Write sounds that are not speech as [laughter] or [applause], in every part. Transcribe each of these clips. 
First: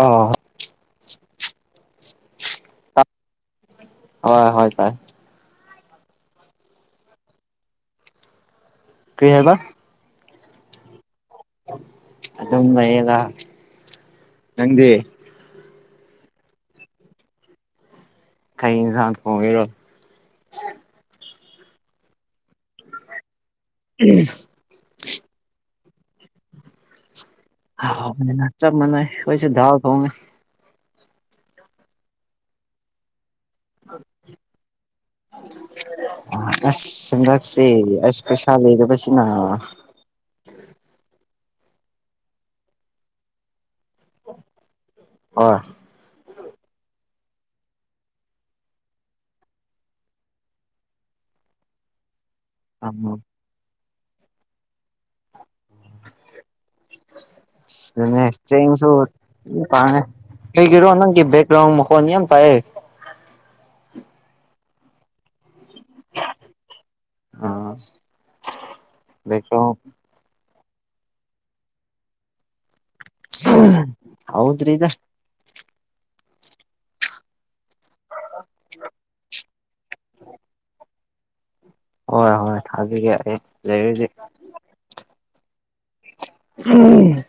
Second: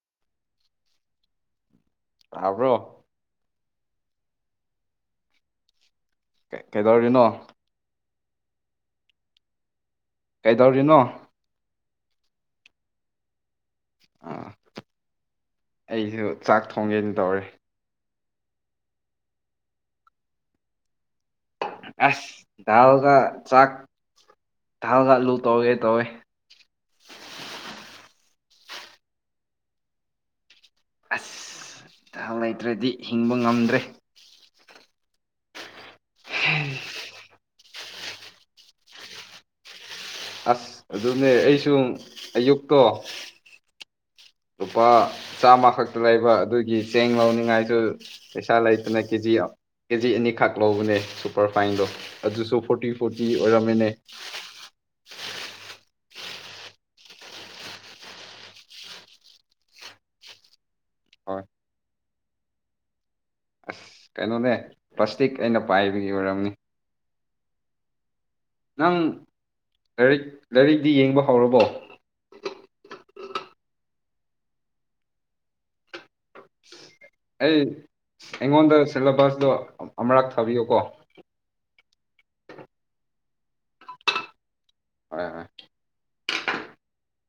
ꯑꯥ ꯍꯥ ꯇꯥꯕ꯭ꯔꯣ ꯑꯥ ꯍꯣꯏ ꯍꯣꯏ ꯇꯥꯏ ꯀꯩꯗꯧꯔꯤꯅꯣ ꯀꯩ ꯍꯥꯏꯕ ꯀꯩꯗꯧꯔꯤꯅꯣ ꯑꯗꯨꯝ ꯂꯩꯌꯦꯗ ꯑꯥ ꯅꯪꯗꯤ ꯑꯩꯁꯨ ꯆꯥꯛ ꯊꯣꯡꯒꯦꯅ ꯇꯧꯔꯤ꯫ ꯀꯩ ꯏꯟꯁꯥꯡ ꯊꫭꯡꯒꯦꯔꯣ ꯑꯁ ꯗꯥꯜꯒ ꯆꯥꯛ [inaudible] ꯗꯥꯜꯒ ꯑꯂꯨ ꯇꯧꯒꯦ ꯇꯧꯋꯦ ꯍꯥꯎꯕꯅꯦꯗ ꯆꯞ ꯃꯥꯟꯅꯩ ꯈꫭꯏꯁꯨ ꯗꯥꯜ ꯊꯣꯡꯉꯦ ꯑꯁ ꯊꯥꯎ ꯂꯩꯇ꯭ꯔꯥꯗꯤ ꯍꯤꯡꯕ ꯉꯝꯗ꯭ꯔꯦ ꯑꯥ ꯑꯁ ꯍꯟꯗꯛ ꯁꯦ ꯑꯁ ꯄꯩꯁꯥ ꯂꯩꯗꯕꯁꯤꯅ ꯑꯁ ꯑꯗꯨꯅꯦ ꯑꯩꯁꯨ ꯑꯌꯨꯛꯇꯣ ꯂꯨꯄꯥ ꯍꯣꯏ ꯆꯥꯝꯃ ꯈꯛꯇ ꯂꯩꯕ ꯑꯗꯨꯒꯤ ꯆꯦꯡ ꯂꯧꯅꯤꯡꯉꯥꯏꯁꯨ ꯄꯩꯁꯥ ꯂꯩꯇꯅ ꯀꯦꯖꯤ ꯑꯥ ꯀꯦꯖꯤ ꯑꯅꯤꯈꯛ ꯂꯧꯕꯅꯦ ꯁꯨꯄꯔ ꯐꯥꯏꯟꯗꯣ ꯑꯗꯨꯁꯨ ꯐꯣꯔꯇꯤ ꯐꯣꯔꯇꯤ ꯑꯣꯏꯔꯝꯃꯦꯅꯦ ꯁꯤꯗꯅꯦ ꯆꯦꯡꯁꯨ ꯗꯨꯝ ꯄꯥꯡꯉꯦ ꯀꯩꯒꯤꯔꯣ ꯅꯪꯒꯤ ꯍꯣꯏ ꯕꯦꯛꯒ꯭ꯔꯥꯎꯟ ꯃꯈꫭꯟ ꯌꯥꯝ ꯇꯥꯏꯌꯦ ꯑꯁ ꯀꯩꯅꯣꯅꯦ ꯄ꯭ꯂꯥꯁꯇꯤꯛ ꯑꯩꯅ ꯄꯥꯏꯕꯒꯤ ꯑꯣꯏꯔꯝꯅꯤ ꯑꯥ ꯅꯪ ꯕꯦꯛꯒ꯭ꯔꯥꯎꯟ ꯂꯥꯏꯔꯤꯛ ꯂꯥꯏꯔꯤꯛꯗꯤ ꯌꯦꯡꯕ ꯍꯧꯔꯕꯣ ꯍꯧꯗꯔꯤꯗ ꯑꯩ ꯑꯩꯉꯣꯟꯗ ꯁꯤꯂꯦꯕꯁꯇꯣ ꯑꯃ ꯑꯃꯨꯔꯛ ꯊꯥꯕꯤꯌꯨꯀꯣ ꯍꯣꯏ ꯍꯣꯏ ꯊꯥꯕꯤꯒꯦ ꯑꯩ ꯂꯩꯔꯗꯤ ꯍꯣꯏ ꯍꯣꯏ ꯎꯝ꯫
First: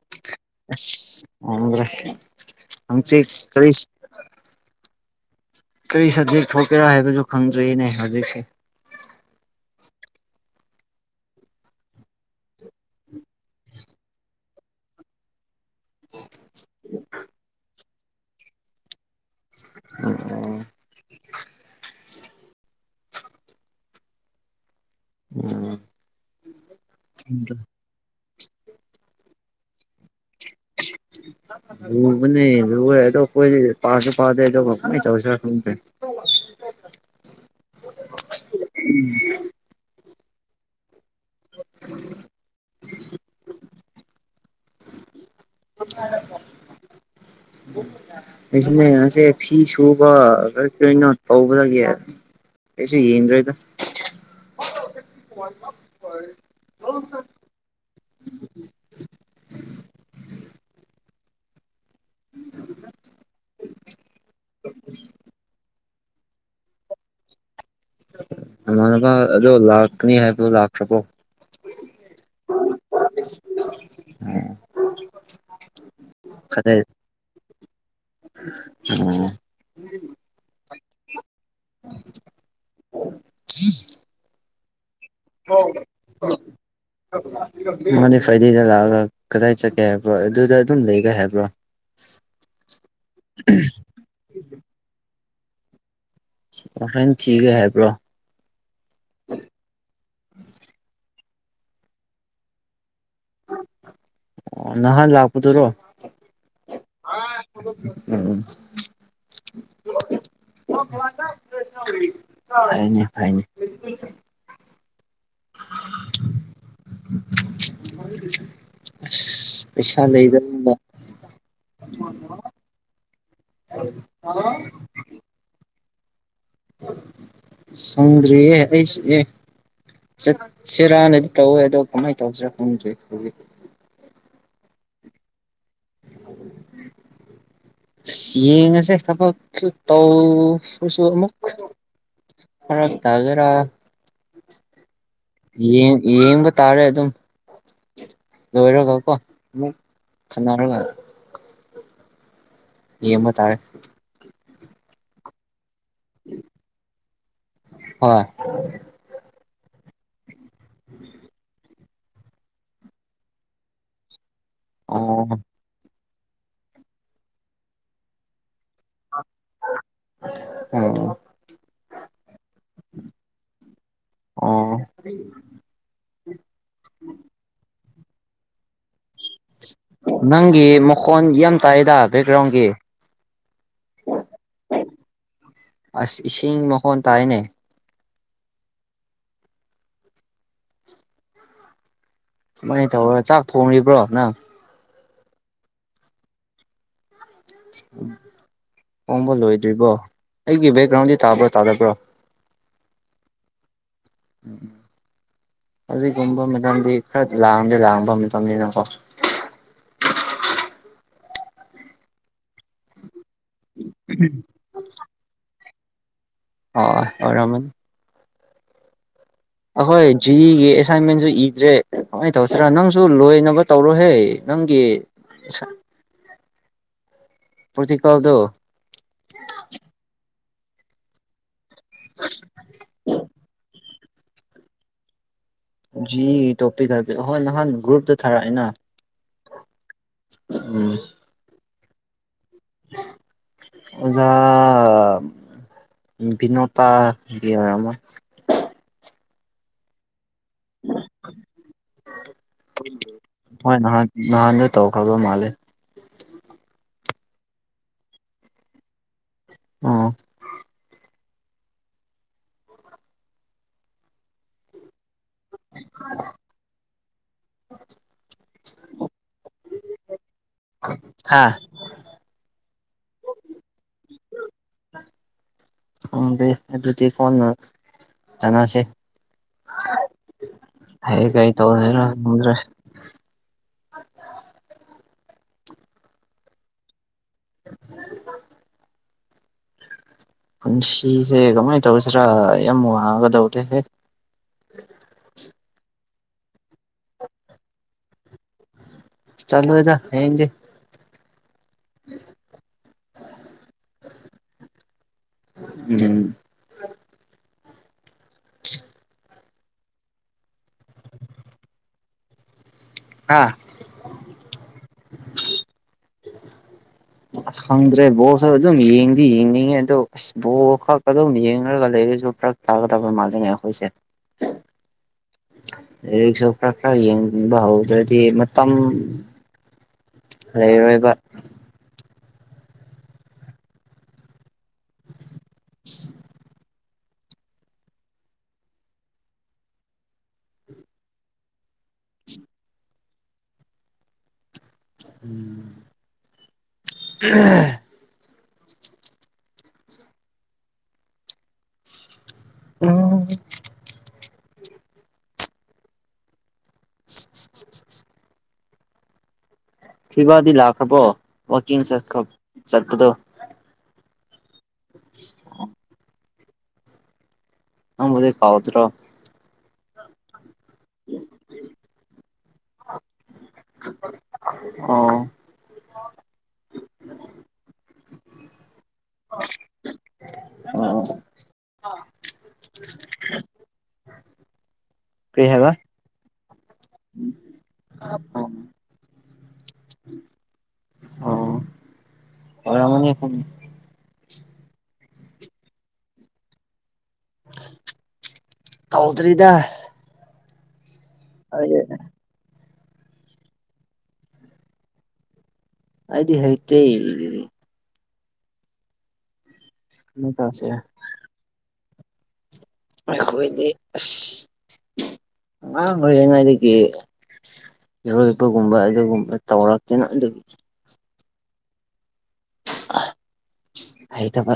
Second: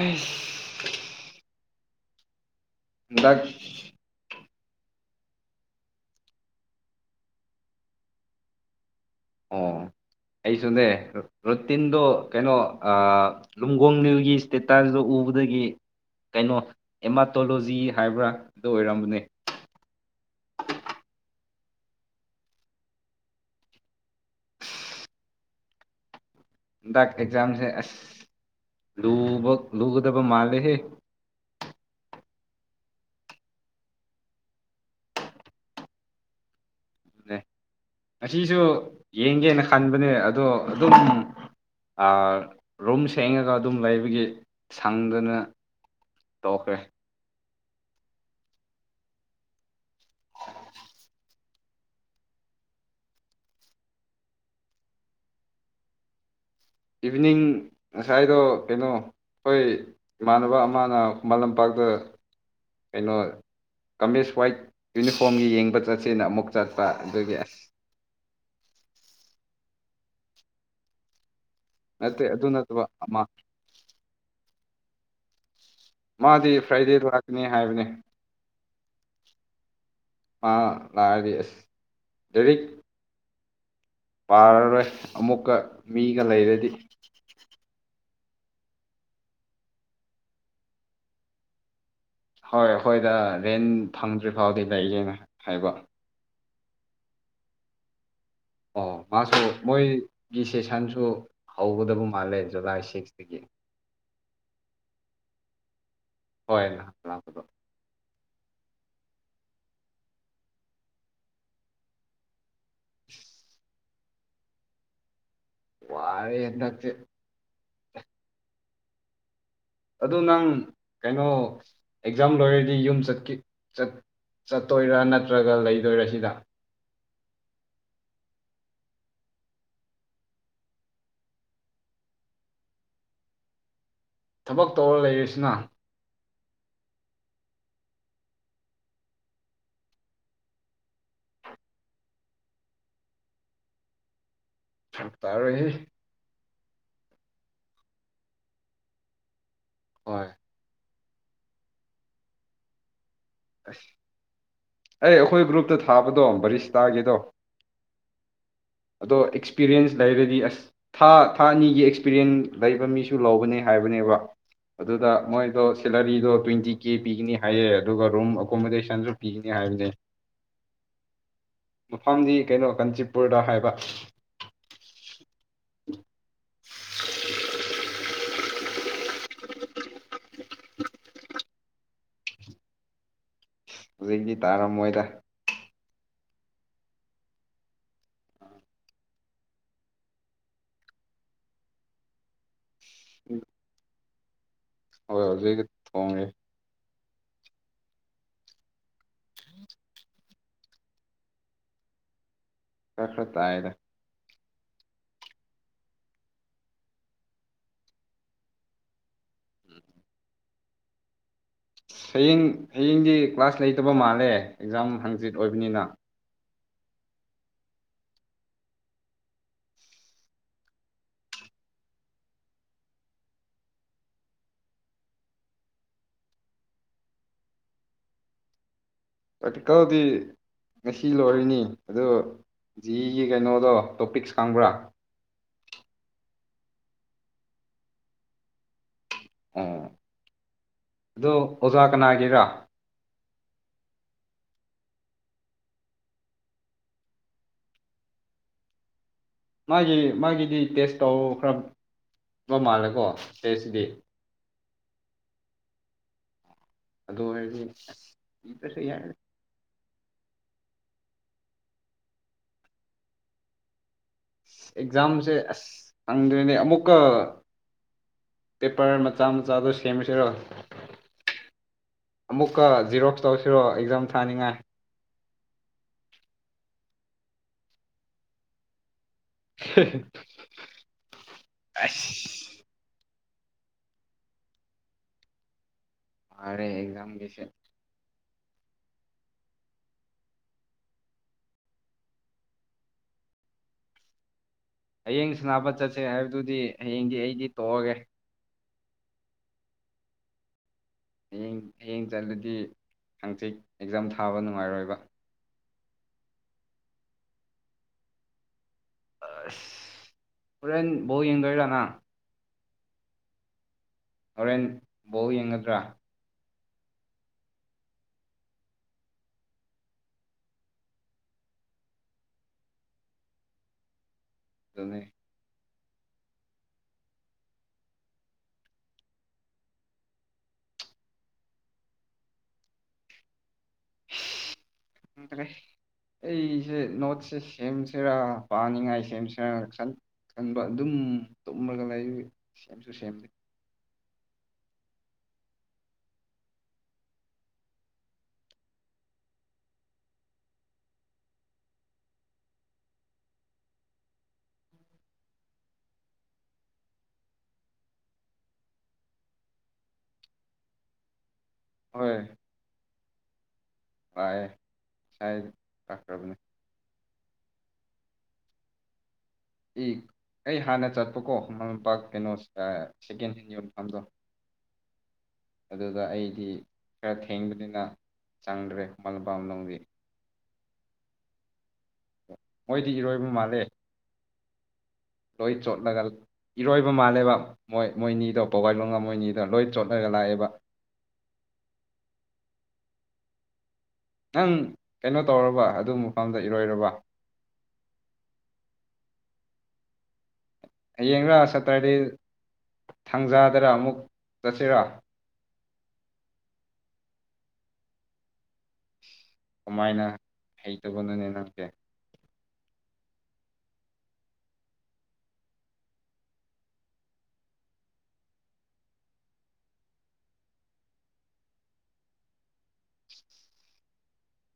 ꯑꯁ ꯑꯁ ꯉꯝꯗ꯭ꯔꯦ ꯍꯡꯆꯤꯠ ꯀꯔꯤꯁ ꯀꯔꯤ ꯁꯕꯖꯦꯛ ꯊꯣꯛꯀꯦꯔꯥ ꯍꯥꯏꯕꯁꯨ ꯈꯪꯗ꯭ꯔꯦꯅꯦ ꯍꯧꯖꯤꯛꯁꯦ ꯑꯣ ꯑꯩꯁꯨꯅꯦ ꯔꯨ ꯔꯨꯇꯤꯟꯗꯣ ꯀꯩꯅꯣ ꯑꯥ ꯂꯨꯝꯒꯣꯡ ꯅꯤꯜꯒꯤ ꯏꯁꯇꯦꯇꯁꯗꫭ ꯎꯕꯗꯒꯤ ꯀꯩꯅꯣ ꯑꯦꯃꯥꯇꯣꯂꯣꯖꯤ ꯍꯥꯏꯕ꯭ꯔꯥ ꯑꯗꯨ ꯑꯣꯏꯔꯝꯕꯅꯦ ꯑꯣ [inaudible] ꯍꯟꯗꯛ ꯑꯦꯛꯖꯥꯝꯁꯦ ꯑꯁ ꯂꯨꯕ ꯂꯨꯒꯗꯕ ꯃꯥꯜꯂꯦꯍꯦ ꯂꯨꯕꯅꯦ ꯂꯨꯔꯦ ꯑꯗꫭ ꯈꫭꯏꯗꯤ ꯄꯥꯁꯨ ꯄꯥꯗꯦ ꯑꯗꯨꯒꯥ ꯀꯃꯥꯏ ꯇꯧꯁꯤꯔ ꯈꯪꯗꯦ ꯫ ꯑꯦ ꯉꯁꯤꯁꯨ ꯌꯦꯡꯒꯦꯅ ꯈꯟꯕꯅꯦ ꯑꯗꯣ ꯑꯗꯨꯝ ꯑꯥ ꯔꯨꯝ ꯁꯦꯡꯉꯒ ꯑꯗꯨꯝ ꯂꯩꯕꯒꯤ ꯁꯪꯗꯅ ꯇꯧꯈ꯭ꯔꯦ [unintelligible] ꯉꯁꯦ ꯐꯤ ꯁꯨꯕ ꯈꯔ ꯀꯅꯣ ꯇꯧꯕꯗꯒꯤ ꯑꯩꯁꯨ ꯌꯦꯡꯗ꯭ꯔꯦꯗ [unintelligible] ꯏꯚꯅꯤꯡ ꯉꯁꯥꯏꯗꯣ ꯀꯩꯅꯣ ꯈꫭꯏ ꯏꯃꯥꯟꯅꯕ ꯑꯃꯅ ꯈꯨꯃꯟ ꯂꯝꯄꯥꯛꯗ ꯀꯩꯅꯣ ꯀꯃꯤꯁ ꯋꯥꯏꯠ ꯌꯨꯅꯤꯐꯣꯝꯒꯤ ꯌꯦꯡꯕꯥ ꯆꯠꯁꯦꯅ ꯑꯃꯨꯛ ꯆꯠꯄ ꯑꯗꯨꯒꯤ ꯑꯁ ꯏꯃꯥꯟꯅꯕ ꯑꯗꯣ ꯂꯥꯛꯀꯅꯤ ꯍꯥꯏꯕꯗꯣ ꯂꯥꯛꯈ꯭ꯔꯥꯕꯣ ꯅꯠꯇꯦ ꯑꯗꯨ ꯅꯠꯇꯕ ꯑꯃ ꯑꫭ ꯃꯥꯗꯤ ꯐ꯭ꯔꯥꯏꯗꯦꯗ ꯂꯥꯛꯀꯅꯤ ꯍꯥꯏꯕꯅꯦ ꯑꫭ [inaudible] ꯃꯥ ꯂꯥꯛꯑꯗꯤ ꯑꯁ ꯗꯥꯏꯔꯤꯛ ꯄꯥꯔꯔꯣꯏ ꯑꯃꯨꯛꯀ ꯃꯤꯒ ꯂꯩꯔꯗꯤ ꯃꯥꯗꯤ ꯐ꯭ꯔꯥꯏꯗꯦꯗ ꯂꯥꯛꯑꯒ ꯀꯗꯥꯏ ꯆꯠꯀꯦ ꯍꯥꯏꯕ꯭ꯔꯣ ꯑꯗꯨꯗ ꯑꯗꯨꯝ ꯂꯩꯒꯦ ꯍꯥꯏꯕ꯭ꯔꯣ ꯍꯣꯏ ꯑꯈꯣꯏꯗ ꯔꯦꯟ ꯐꯪꯗ꯭ꯔꯤ ꯐꯥꯎꯗꯤ ꯂꯩꯌꯦꯅ ꯍꯥꯏꯕ ꯑꯣ ꯔꯦꯟ ꯊꯤꯒꯦ ꯍꯥꯏꯕ꯭ꯔꯣ ꯑꯣ ꯃꯥꯁꯨ ꯃꯣꯏꯒꯤ ꯁꯦꯁꯟꯁꯨ ꯍꯧꯒꯗꯕ ꯃꯥꯜꯂꯦ ꯖꯨꯂꯥꯏ ꯁꯤꯛꯁꯇꯒꯤ ꯑꯣ ꯅꯍꯥꯟ ꯂꯥꯛꯄꯗꯨꯔꯣ ꯍꯣꯏ ꯅꯍꯥꯟ ꯂꯥꯛ ꯕꯥꯏ ꯊꯧꯗꫭꯛꯄꯤꯌꫭ ꯎꯝ ꯎꯝ [unintelligible] ꯀꯔꯤ ꯐꯩꯅꯦ ꯐꯩꯅꯦ ꯋꯥꯔꯦ ꯍꯟꯗꯛꯇꯤ ꯑꯁ ꯄꯩꯁꯥ ꯑꯗꯨ ꯅꯪ ꯂꯩꯗꯕꯅꯤꯅ ꯀꯩꯅꯣ ꯑꯦꯛꯖꯥꯝ ꯂꯣꯏ ꯇꯤ ꯌꯨꯝ ꯆꯠꯀꯤ ꯆꯠ ꯆꯠꯇꯣꯏꯔꯥ ꯅꯠꯇ꯭ꯔꯒ ꯂꯩꯗꯣꯏꯔꯥ ꯁꯤꯗ ꯁꯪꯗ꯭ꯔꯤꯌꯦ ꯑꯩꯁ ꯑꯦ ꯆꯠꯁꯤꯔꯅꯗꯤ ꯇꯧꯋꯦ ꯑꯗꯣ ꯀꯃꯥꯏ ꯇꯧꯁꯤꯔꯥ ꯈꯪꯗ꯭ꯔꯤ ꯍꯧꯖꯤꯛ ꯊꯕꯛ ꯇꯧꯔ ꯂꯩꯔꯁꯤꯅ [unintelligible] ꯌꯦꯡꯉꯁꯦ ꯊꯕꯛꯁꯨ ꯇꯧꯕꯁꯨ ꯑꯃꯨꯛ ꯐꯥꯔꯛ ꯇꯥꯒꯦꯔ ꯐꯔꯛ ꯇꯥꯔꯣꯏꯍꯦ ꯌꯦꯡ ꯌꯦꯡꯕ ꯇꯥꯔꯦ ꯑꯗꯨꯝ ꯂꯣꯏꯔꯒ ꯀꯣ ꯑꯃꯨꯛ ꯍꯣꯏ ꯈꯟꯅꯔꯒ ꯌꯦꯃ ꯇꯥꯔꯦ ꯑꯩ ꯑꯈꯣꯏ ꯒ꯭ꯔꯨꯞꯇ ꯊꯥꯕꯗꯣ ꯕꯔꯤꯁ ꯇꯥꯒꯤꯗꯣ ꯍꯣꯏ ꯑꯗꯣ ꯑꯦꯛꯁꯄꯤꯔꯦꯟꯁ ꯂꯩꯔꯗꯤ ꯑꯁ ꯊꯥ ꯊꯥ ꯑꯅꯤꯒꯤ ꯄꯤꯔꯤꯟ ꯂꯩꯕ ꯃꯤꯁꯨ ꯂꯧꯒꯅꯤ ꯍꯥꯏꯕꯅꯦꯕ ꯑꯗꯨꯗ ꯑꯣ ꯃꯣꯏ ꯗꯣ ꯁꯦꯂꯔꯤꯗꯣ ꯇ꯭ꯋꯦꯟꯇꯤ ꯀꯦ ꯄꯤꯒꯅꯤ ꯍꯥꯏꯌꯦ ꯑꯗꯨꯒ ꯔꯨꯝ ꯑꯣꯀꯣꯃꯗꯦꯁꯟꯁꯨ ꯄꯤꯅꯤ ꯍꯥꯏꯕꯅꯦ ꯑꯣ ꯃꯐꯝꯗꯤ ꯀꯩꯅꯣ ꯀꯥꯟꯆꯤꯄꯨꯔꯗ ꯍꯥꯏꯕ ꯑꯣ ꯅꯪꯒꯤ ꯃꯈꯣꯟ ꯌꯥꯝ ꯇꯥꯏꯗ ꯕꯦꯛꯒ꯭ꯔꯥꯎꯟꯒꯤ ꯍꯧꯖꯤꯛ ꯗꯤ ꯇꯥꯔꯝꯃꯣꯏꯗ ꯑꯁ ꯏꯁꯤꯡ ꯃꯈꯣꯟ ꯇꯥꯏꯅꯦ ꯑꯥ ꯀꯃꯥꯏꯟ ꯇꯧꯔ ꯆꯥꯛ ꯊꯣꯡꯔꯤꯕ꯭ꯔꯣ ꯅꯪ ꯍꯣꯏ ꯍꯧꯖꯤꯛ [unintelligible] ꯊꯣꯡꯔꯦ ꯄꯣꯝꯕ ꯂꯣꯏꯗ꯭ꯔꯤꯕꯣ ꯑꯩꯒꯤ ꯕꯦꯛꯒ꯭ꯔꯥꯎꯟꯗꯤ ꯇꯥꯕ꯭ꯔꯥ ꯇꯥꯗꯕ꯭ꯔꯣ ꯈꯔ ꯈꯔ ꯇꯥꯏꯗ ꯍꯧꯖꯤꯛꯒꯨꯝꯕ ꯃꯇꯝꯗꯤ ꯈꯔ ꯂꯥꯡꯗꯦ ꯂꯥꯡꯕ ꯃꯇꯝꯅꯤꯅꯀꯣ ꯍꯌꯤꯡ ꯍꯌꯤꯡꯗꯤ ꯀ꯭ꯂꯥꯁ ꯂꯩꯇꯕ ꯃꯥꯜꯂꯦ ꯑꯦꯛꯖꯥꯝ ꯍꯪꯆꯤꯠ ꯑꯣꯏꯕꯅꯤꯅ ꯍꯣꯏ ꯑꯣꯏꯔꯃꯟ ꯑꯩꯈꯣꯏ ꯖꯤꯔꯤꯒꯤ ꯑꯦꯁꯥꯏꯟꯃꯦꯟꯁꯨ ꯏꯗ꯭ꯔꯦ ꯀꯃꯥꯏꯅ ꯇꯧꯁꯤꯔ ꯅꯪꯁꯨ ꯂꯣꯏꯅꯕ ꯇꯧꯔꯣꯍꯦ ꯅꯪꯒꯤ ꯁꯥ ꯄ꯭ꯔꯣꯇꯤꯀꯥꯜꯗꯣ ꯄꯔꯦꯛꯇꯤꯀꯜꯗꯤ ꯉꯁꯤ ꯂꯣꯏꯔꯤꯅꯤ ꯑꯗꯨ ꯖꯤꯒꯤ ꯀꯩꯅꯣꯗꯣ ꯇꯣꯄꯤꯛꯁ ꯈꯪꯕ꯭ꯔꯥ ꯖꯤ ꯇꯣꯄꯤꯛ ꯍꯥꯏꯕꯗꯤ ꯍꯣꯏ ꯅꯍꯥꯟ ꯒ꯭ꯔꯨꯞꯇ ꯊꯥꯔꯛꯑꯦꯅ ꯑꯣ ꯎꯝ ꯑꯗꯣ ꯑꯣꯖꯥ ꯀꯅꯥꯒꯤꯔꯥ ꯑꯣꯖꯥꯥ ꯕꯤꯅꯣꯇꯥ ꯒꯤꯑꯣꯏꯔꯝꯃꯣꯏ ꯃꯥꯒꯤ ꯃꯥꯒꯤꯗꯤ ꯇꯦꯁ ꯇꯧ ꯈꯔꯕ ꯃꯥꯜꯂꯦꯀꯣ ꯍꯣꯏ ꯇꯦꯁꯁꯤꯗꯤ ꯅꯍꯥꯟ ꯅꯍꯥꯟꯗꯣ ꯇꯧꯈ꯭ꯔꯕ ꯃꯥꯂꯦ ꯑꯗꯨ ꯍꯥꯏꯔꯗꯤ ꯏ ꯄꯁꯨ ꯌꯥꯏꯗ ꯑꯣ ꯑꯦꯛꯖꯥꯝꯁꯦ ꯑꯁ ꯍꯪꯗ꯭ꯔꯦꯅꯦ ꯑꯃꯨꯛꯀ ꯄꯦꯄꯔ ꯃꯆꯥ ꯃꯆꯥꯗꯣ ꯁꯦꯝꯁꯤꯔꯣ ꯍꯥꯥ ꯑꯃꯨꯛꯀ ꯖꯤꯔꯣꯛꯁ ꯇꯧꯁꯤꯔꯣ ꯑꯦꯛꯖꯥꯝ ꯊꯥꯅꯤꯡꯉꯥꯏ ꯈꯪꯗꯦ ꯑꯗꯨꯗꯤ ꯀꯣꯟꯅ ꯇꯅꯥꯁꯦ ꯍꯦ ꯍꯦ ꯍꯌꯦꯡ ꯀꯩ ꯇꯧꯗꯣꯏꯅꯦ ꯈꯪꯗ꯭ꯔꯦ ꯋꯥꯔꯦ ꯑꯦꯛꯖꯝꯒꯤꯁꯦ [unintelligible] ꯄꯨꯟꯁꯤꯁꯦ ꯀꯃꯥꯏ ꯇꯧꯁꯤꯔꯥ ꯌꯥꯝ ꯋꯥꯒꯥ ꯒꯗꯧꯗꯦꯍꯦ ꯍꯌꯦꯡ ꯁꯅꯥꯄ ꯆꯠꯁꯦ ꯍꯥꯏꯕꯗꯨꯗꯤ ꯍꯌꯦꯡꯗꯤ ꯑꯩꯗꯤ ꯇꯣꯛꯑꯒꯦ ꯆꯂꯣꯏꯗ ꯍꯌꯦꯡꯗꯤ ꯍꯌꯦꯡ ꯍꯌꯦꯡ ꯆꯠꯂꯗꯤ ꯍꯥꯡꯆꯤ ꯑꯦꯛꯖꯥꯝ ꯊꯥꯕ ꯅꯨꯡꯉꯥꯏꯔꯣꯏꯕ ꯎꯝ ꯑꯁ ꯍꯣꯔꯦꯟ ꯕꯣꯜ ꯌꯦꯡꯗꯣꯏꯔꯥꯅ ꯍꯥꯥ ꯍꯣꯔꯦꯟ ꯕꯣꯜ ꯌꯦꯡꯒꯗ꯭ꯔꯥ ꯍꯪꯗ꯭ꯔꯦ ꯕꯣꯁꯨ ꯑꯗꯨꯝ ꯌꯦꯡꯗꯤ ꯌꯦꯡꯅꯤꯡꯉꯦ ꯑꯗꯣ ꯑꯁ ꯕꯣ ꯈꯛ ꯑꯗꯨꯝ ꯌꯦꯡꯉꯒ ꯂꯩꯔꯁꯨ ꯐꯔꯛ ꯇꯥꯒꯗꯕꯥ ꯃꯜꯂꯦꯅꯦ ꯑꯈꯣꯢꯁꯦ ꯑꯗꯨꯅꯅꯦ ꯔꯤꯛꯁꯣ ꯈꯔ ꯈꯔ ꯌꯦꯡꯅꯤꯡꯕ ꯍꯧꯗ꯭ꯔꯗꯤ ꯃꯇꯝ ꯂꯩꯔꯣꯢꯕ ꯔꯦ ꯑꯩ ꯁꯤ ꯅꯣꯠꯁꯦ ꯁꯦꯝꯁꯤꯔꯥ ꯄꯥꯅꯤꯡꯉꯥꯏ ꯁꯦꯝꯁꯤꯔꯥ ꯁꯟ ꯈꯟꯕ ꯑꯗꯨꯝ ꯇꯨꯝꯃꯒ ꯂꯩ ꯁꯦꯝꯁꯨ ꯁꯦꯝꯗꯦ [unintelligible] [unintelligible] [unintelligible] ꯐꯤꯕꯥꯗꯤ ꯂꯥꯛꯈ꯭ꯔꯕꯣ ꯋꯥꯛꯀꯤꯡꯈ ꯆꯠꯄꯗꯣ ꯉꯥꯑꯦ ꯁꯥꯏ ꯇꯈ꯭ꯔꯕꯅꯦ ꯅꯪꯕꯨꯗꯩ ꯀꯥꯎꯗ꯭ꯔꯣ ꯏꯛ ꯑꯩ ꯍꯥꯟꯅ ꯆꯠꯄꯀꯣ ꯃꯃꯥꯝꯄꯥꯛ ꯀꯩꯅꯣꯁ ꯁꯦꯀꯦꯟ ꯍꯦꯟ ꯌꯣꯟ ꯑꯣ ꯑꯗꯨꯗ ꯑꯩꯗꯤ ꯈꯔ ꯊꯦꯡꯕꯅꯤꯅ ꯆꯪꯗ꯭ꯔꯦ ꯈꯨꯃꯜ ꯂꯄꯥꯝ ꯃꯅꯨꯡꯗꯤ ꯑꯣꯑꯣ ꯃꯣꯏꯗꯤ ꯏꯔꯣꯏꯕ ꯃꯥꯜꯂꯦ ꯀꯔꯤ ꯂꯣꯏ ꯍꯥꯏꯕ ꯆꯣꯠꯂꯒꯜ ꯏꯔꯣꯏꯕ ꯃꯥꯜꯂꯦꯕ ꯃꯣꯏ ꯃꯣꯏꯅꯤꯗꯣ ꯑꯣ ꯄꯣꯕꯥꯏꯕꯒ ꯃꯣꯏꯅꯤꯗꯣ ꯂꯣꯏ ꯆꯣꯠꯂꯒ ꯂꯥꯛꯑꯦꯕ ꯑꯣꯏꯔꯝꯒꯅꯤ ꯅꯪ ꯀꯩꯅꯣ ꯇꯧꯔꯕ ꯑꯗꯨ ꯃꯐꯝꯗ ꯏꯔꯣꯏꯔꯕ ꯀꯥꯎꯗ꯭ꯔꯤꯗ ꯍꯌꯦꯡꯔꯥ ꯁꯇꯔꯗꯦ ꯊꯥꯡꯖꯥꯗꯔꯥ ꯑꯃꯨꯛ ꯆꯠꯁꯤꯔ ꯑꯗꯤ ꯍꯩꯇꯦ ꯀꯃꯥꯏꯅ ꯀꯃꯥꯏ ꯇꯧꯁꯤꯔ ꯍꯩꯇꯕꯅꯅꯦ ꯅꯪꯁꯦ ꯑꯩꯈꯣꯏꯗꯤ ꯑꯁ ꯑꯉꯥꯡ ꯑꯣꯏꯔꯤꯉꯩꯗꯒꯤ ꯏꯔꯣꯏꯕꯒꯨꯝꯕ ꯑꯗꯨꯒꯨꯝꯕ ꯇꯧꯔꯛꯇꯦꯅ ꯑꯗꯨꯒꯤ ꯍꯩꯇꯥꯕ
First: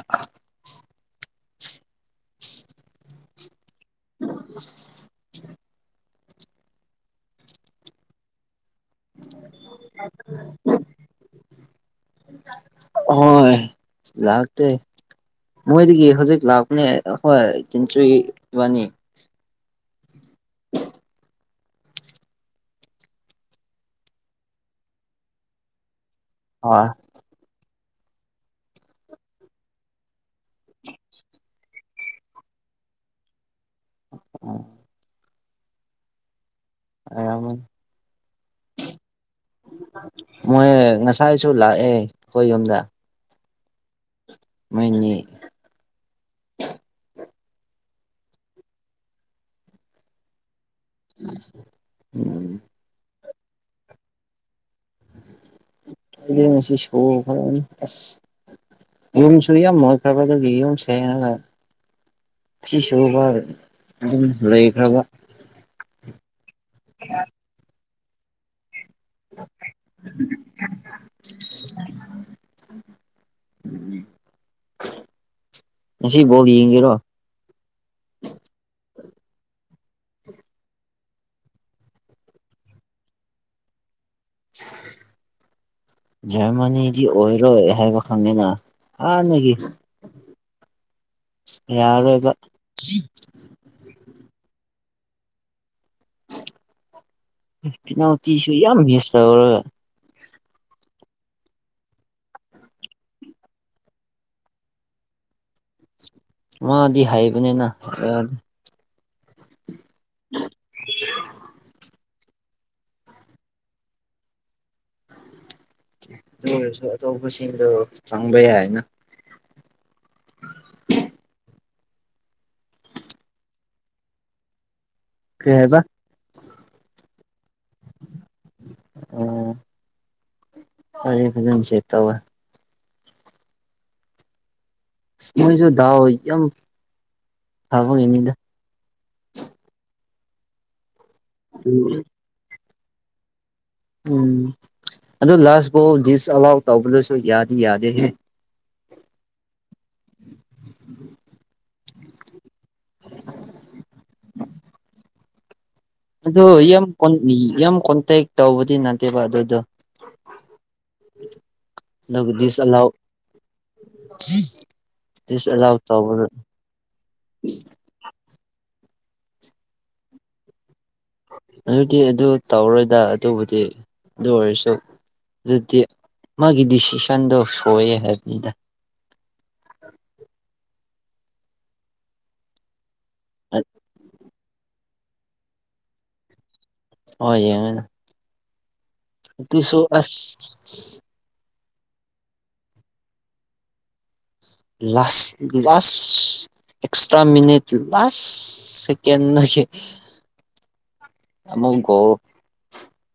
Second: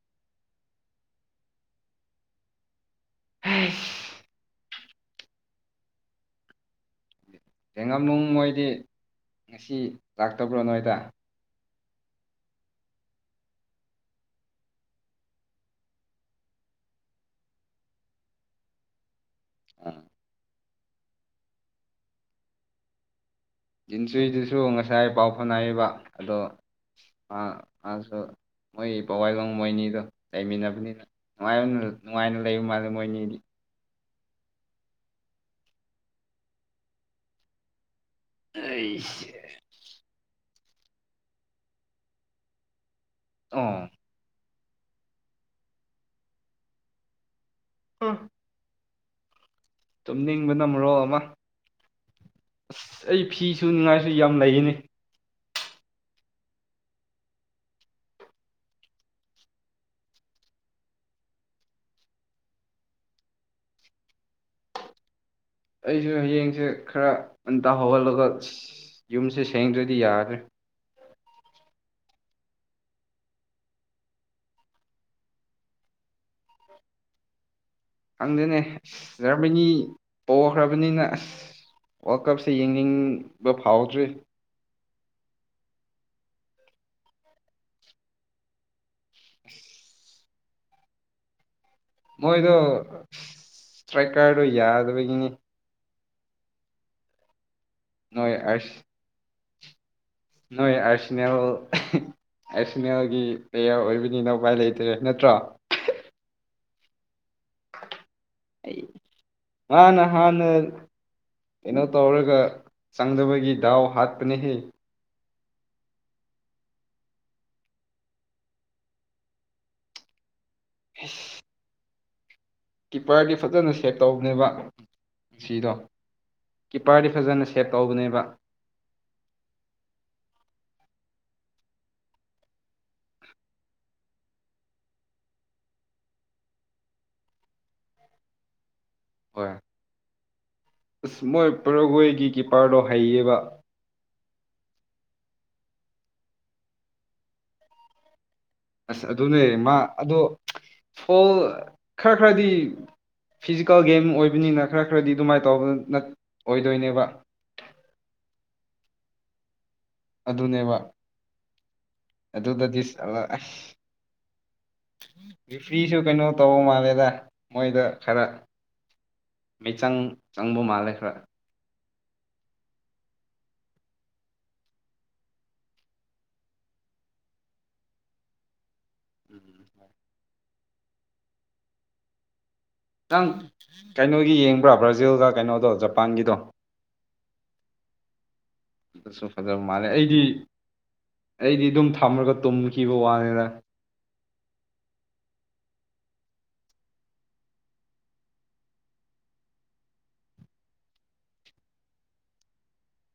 [inaudible] ꯍꯥꯏꯁ [inaudible] ꯊꯦꯡꯉꯝꯅꯨꯡ ꯃꯣꯏꯗꯤ ꯉꯁꯤ ꯂꯥꯛꯇꯕ꯭ꯔꯣ ꯅꯣꯏꯗ [inaudible] ꯍꯣꯏ ꯂꯥꯛꯇꯦ ꯃꯣꯏꯗꯒꯤ ꯍꯧꯖꯤꯛ ꯂꯥꯛꯄꯅꯦ ꯍꯣꯏ ꯆꯤꯟꯆꯨꯏ ꯏꯕꯅꯤ ꯎꯝ [unintelligible] ꯖꯤꯟꯆꯨꯏꯗꯨꯁꯨ ꯉꯁꯥꯏ ꯄꯥꯎ ꯐꯥꯎꯅꯌꯦꯕ ꯑꯗꯣ ꯑꯣꯋꯥ ꯑꯥ ꯃꯁꯨ ꯃꯣꯏ ꯄꯋꯥꯏꯂꯣꯡ ꯃꯣꯏꯅꯤꯗꯣ ꯂꯩꯃꯤꯟꯅꯕꯅꯤꯅ ꯅꯨꯡꯉꯥꯏ ꯅꯨꯡꯉꯥꯏꯅ ꯂꯩꯕ ꯃꯥꯜꯂꯦ ꯃꯣꯏꯅꯤꯗꯤ ꯑ ꯎꯝ ꯑ ꯌꯥꯃꯟ ꯑꯩꯁ ꯃꯣꯏ ꯉꯁꯥꯏꯁꯨ ꯂꯥꯛꯑꯦ ꯑꯩꯈꯣꯏ ꯌꯨꯝꯗ ꯑꯣ ꯃꯣꯏꯅꯤ ꯎꯝ ꯇꯨꯝꯅꯤꯡꯕꯅ ꯃꯔꯣꯜ ꯑꯃ ꯎꯝ ꯑꯁ ꯑꯩ ꯐꯤꯁꯨ ꯉꯥꯏꯁꯨ ꯌꯥꯝ ꯂꯩꯌꯦꯅꯤ ꯑꯩꯗꯤ ꯉꯁꯤ ꯁꯨꯒꯦ ꯐꯔꯕ ꯑꯁ ꯌꯨꯝꯁꯨ ꯌꯥꯝ ꯃꯣꯏꯈ꯭ꯔꯕ ꯑꯗꯨꯒꯤ ꯌꯨꯝ ꯁꯦꯡꯉꯒ ꯐꯤ ꯁꯨꯕ ꯑꯗꯨꯝ ꯂꯩꯈ꯭ꯔꯕ ꯑꯩꯁꯨ ꯍꯌꯦꯡꯁꯦ ꯈꯔ ꯑꯟꯇ ꯍꯧꯒꯜꯂꯒ ꯌꯨꯝꯁꯦ ꯁꯦꯡꯗ꯭ꯔꯗꯤ ꯌꯥꯗ꯭ꯔꯦ [unintelligible] ꯉꯁꯤ ꯕꯣꯜ ꯌꯦꯡꯒꯦꯔꯣ ꯈꯪꯗꯦꯅꯦ ꯑꯁ ꯖꯔꯃꯅꯤ ꯄꯣꯈ꯭ꯔꯕꯅꯤꯅ ꯑꯁ ꯋꯥꯔꯜ ꯀꯞꯁꯦ ꯌꯦꯡꯅꯤꯡꯕ ꯐꯥꯎꯗ꯭ꯔꯤ [unintelligible] ꯖꯔꯃꯅꯤꯗꯤ ꯑꯣꯏꯔꯣꯏ ꯍꯥꯏꯕ ꯈꯪꯉꯦꯅ ꯍꯥꯟꯅꯒꯤ [unintelligible] ꯌꯥꯔꯣꯏꯕ ꯃꯣꯏꯗꯣ ꯁꯇ꯭ꯔꯥꯏꯀꯔꯗꯣ ꯌꯥꯗꯕꯒꯤꯅꯤ ꯅꯣꯏ ꯐꯤꯅꯥꯜꯇꯤꯁꯨ ꯑꯁ ꯌꯥꯝ ꯍꯦꯁ ꯇꯧꯔꯒ ꯅꯣꯏ ꯑ꯭ꯔꯁꯤꯅꯦꯜ ꯍꯥ ꯑꯦꯁꯅꯦꯜꯒꯤ ꯄ꯭ꯂꯦꯌꯔ ꯑꯣꯏꯕꯅꯤꯅ ꯎꯄꯥꯏ ꯂꯩꯇ꯭ꯔꯦ ꯅꯠꯇ꯭ꯔꯣ ꯃꯥꯗꯤ ꯍꯥꯏꯌꯦꯕꯅꯤꯅ ꯌꯥꯗꯩ ꯑꯩ ꯃꯥꯅ ꯍꯥꯟꯅ ꯀꯩꯅꯣ ꯇꯧꯔꯒ ꯆꯪꯗꯕꯒꯤ ꯗꯥꯎ ꯍꯥꯠꯄꯅꯦ ꯍꯦ ꯇꯣ ꯑꯣꯏꯔꯁꯨ ꯑꯇꯣꯞꯄꯁꯤꯡꯗꯣ ꯆꯪꯕ ꯌꯥꯏꯅ ꯏꯁ ꯀꯤꯞꯄ꯭ꯔꯗꯤ ꯐꯖꯅ ꯁꯦꯞ ꯇꯧꯕꯅꯦꯕ ꯀꯔꯤ ꯁꯤꯗꯣ ꯍꯥꯏꯕ ꯀꯤꯞꯄꯔꯗꯤ ꯐꯖꯅ ꯁꯦꯞ ꯇꯧꯕꯅꯦꯕ ꯎ ꯐꯔꯦ ꯐꯖꯅ ꯁꯦ ꯇꯧꯋꯦ ꯃꯣꯏꯁꯨ ꯗꯥꯎ ꯌꯥꯝ ꯐꯕꯒꯤꯅꯤꯗ ꯍꯣꯏ ꯑꯁ ꯃꯣꯏ ꯄ꯭ꯔꯒꯣꯏꯒꯤ ꯀꯤꯄ꯭ꯔꯗꯣ ꯍꯩꯌꯦꯕ ꯎꯝ ꯑꯗꯨ ꯂꯥꯁ ꯐꯥꯎ ꯗꯤꯁꯑꯂꯥꯎ ꯇꯧꯕꯗꯨꯁꯨ ꯌꯥꯗꯤ ꯌꯥꯗꯦ ꯑꯁ ꯑꯗꯨꯅꯦ ꯃꯥ ꯑꯗꯣ ꯐꯣꯜ ꯈꯔ ꯈꯔꯗꯤ ꯐꯤꯖꯤꯀꯦꯜ ꯒꯦꯝ ꯑꯣꯏꯕꯅꯤꯅ ꯈꯔ ꯈꯔꯗꯤ ꯑꯗꯨꯃꯥꯏꯅ ꯇꯧꯕ ꯅꯠ ꯑꯗꯨ ꯌꯥꯝ ꯑꯣꯏꯗꯣꯏꯅꯦꯕ ꯀꯣꯟꯂꯤ ꯌꯥꯝ ꯀꯣꯟꯇꯦꯛ ꯇꯧꯕꯗꯤ ꯅꯠꯇꯦꯕ ꯑꯗꯨꯗꯣ ꯑꯗꯨꯅꯦꯕ ꯑꯗꯨ ꯗꯤꯁ ꯑꯂꯥꯎ ꯑꯁ ꯗꯤꯁ ꯑꯂꯥꯎ ꯔꯤꯐ꯭ꯔꯤꯁꯨ ꯀꯩꯅꯣ ꯇꯧꯕ ꯃꯥꯜꯂꯦꯗ ꯃꯣꯏꯗ ꯈꯔ ꯃꯤꯆꯪ ꯆꯪꯕ ꯃꯥꯜꯂꯦ ꯈꯔ ꯑꯗꯨꯗꯤ ꯑꯗꯨ ꯇꯧꯔꯣꯏꯗ ꯑꯗꯨꯕꯨꯗꯤ ꯑꯗꯨ ꯑꯣꯏꯔꯁꯨ ꯑꯗꯨꯗꯤ ꯃꯥꯒꯤ ꯗꯤꯁꯤꯁꯟꯗꯣ ꯁꯣꯏꯑꯦ ꯍꯥꯏꯕꯅꯤꯗ ꯎꯝ ꯎꯝ ꯎꯝ ꯅꯪ ꯀꯩꯅꯣꯒꯤ ꯌꯦꯡꯕ꯭ꯔꯥ ꯕ꯭ꯔꯥꯖꯤꯜꯗ ꯀꯩꯅꯣꯗꯣ ꯖꯄꯥꯟꯒꯤꯗꯣ ꯍꯣꯏ ꯌꯦꯡꯉꯦꯅ ꯑꯗꯨꯁꯨ ꯐꯖꯕ ꯃꯥꯜꯂꯦ ꯑꯩꯗꯤ ꯑꯁ ꯑꯩꯗꯤ ꯑꯗꯨꯝ ꯊꯝꯃꯔꯒ ꯇꯨꯝꯈꯤꯕ ꯋꯥꯅꯤꯅ ꯂꯥꯁ ꯂꯥꯁ ꯑꯦꯛꯁꯇ꯭ꯔꯥ ꯃꯤꯅꯤꯠ ꯂꯥꯁ ꯁꯀꯦꯟ ꯅꯣꯏꯈꯤ ꯑꯃꯨꯛ ꯒꯣꯜ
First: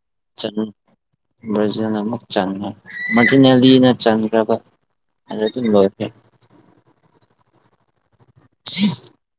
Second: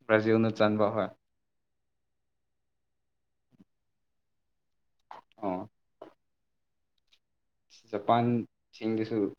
ꯕ꯭ꯔꯥꯖꯤꯜꯅ ꯆꯥꯟꯕ ꯍꯣꯏ ꯕ꯭ꯔꯖꯤꯟ ꯑꯃꯨꯛ ꯆꯪꯉꯦ ꯃꯗꯤꯅꯦꯂꯤꯅ ꯆꯟꯈ꯭ꯔꯕ ꯑꯗꯨ ꯑꯣ ꯑꯗꯨꯝ ꯂꯣꯏꯈ꯭ꯔꯦ ꯖꯄꯥꯟꯁꯤꯡꯗꯁꯨ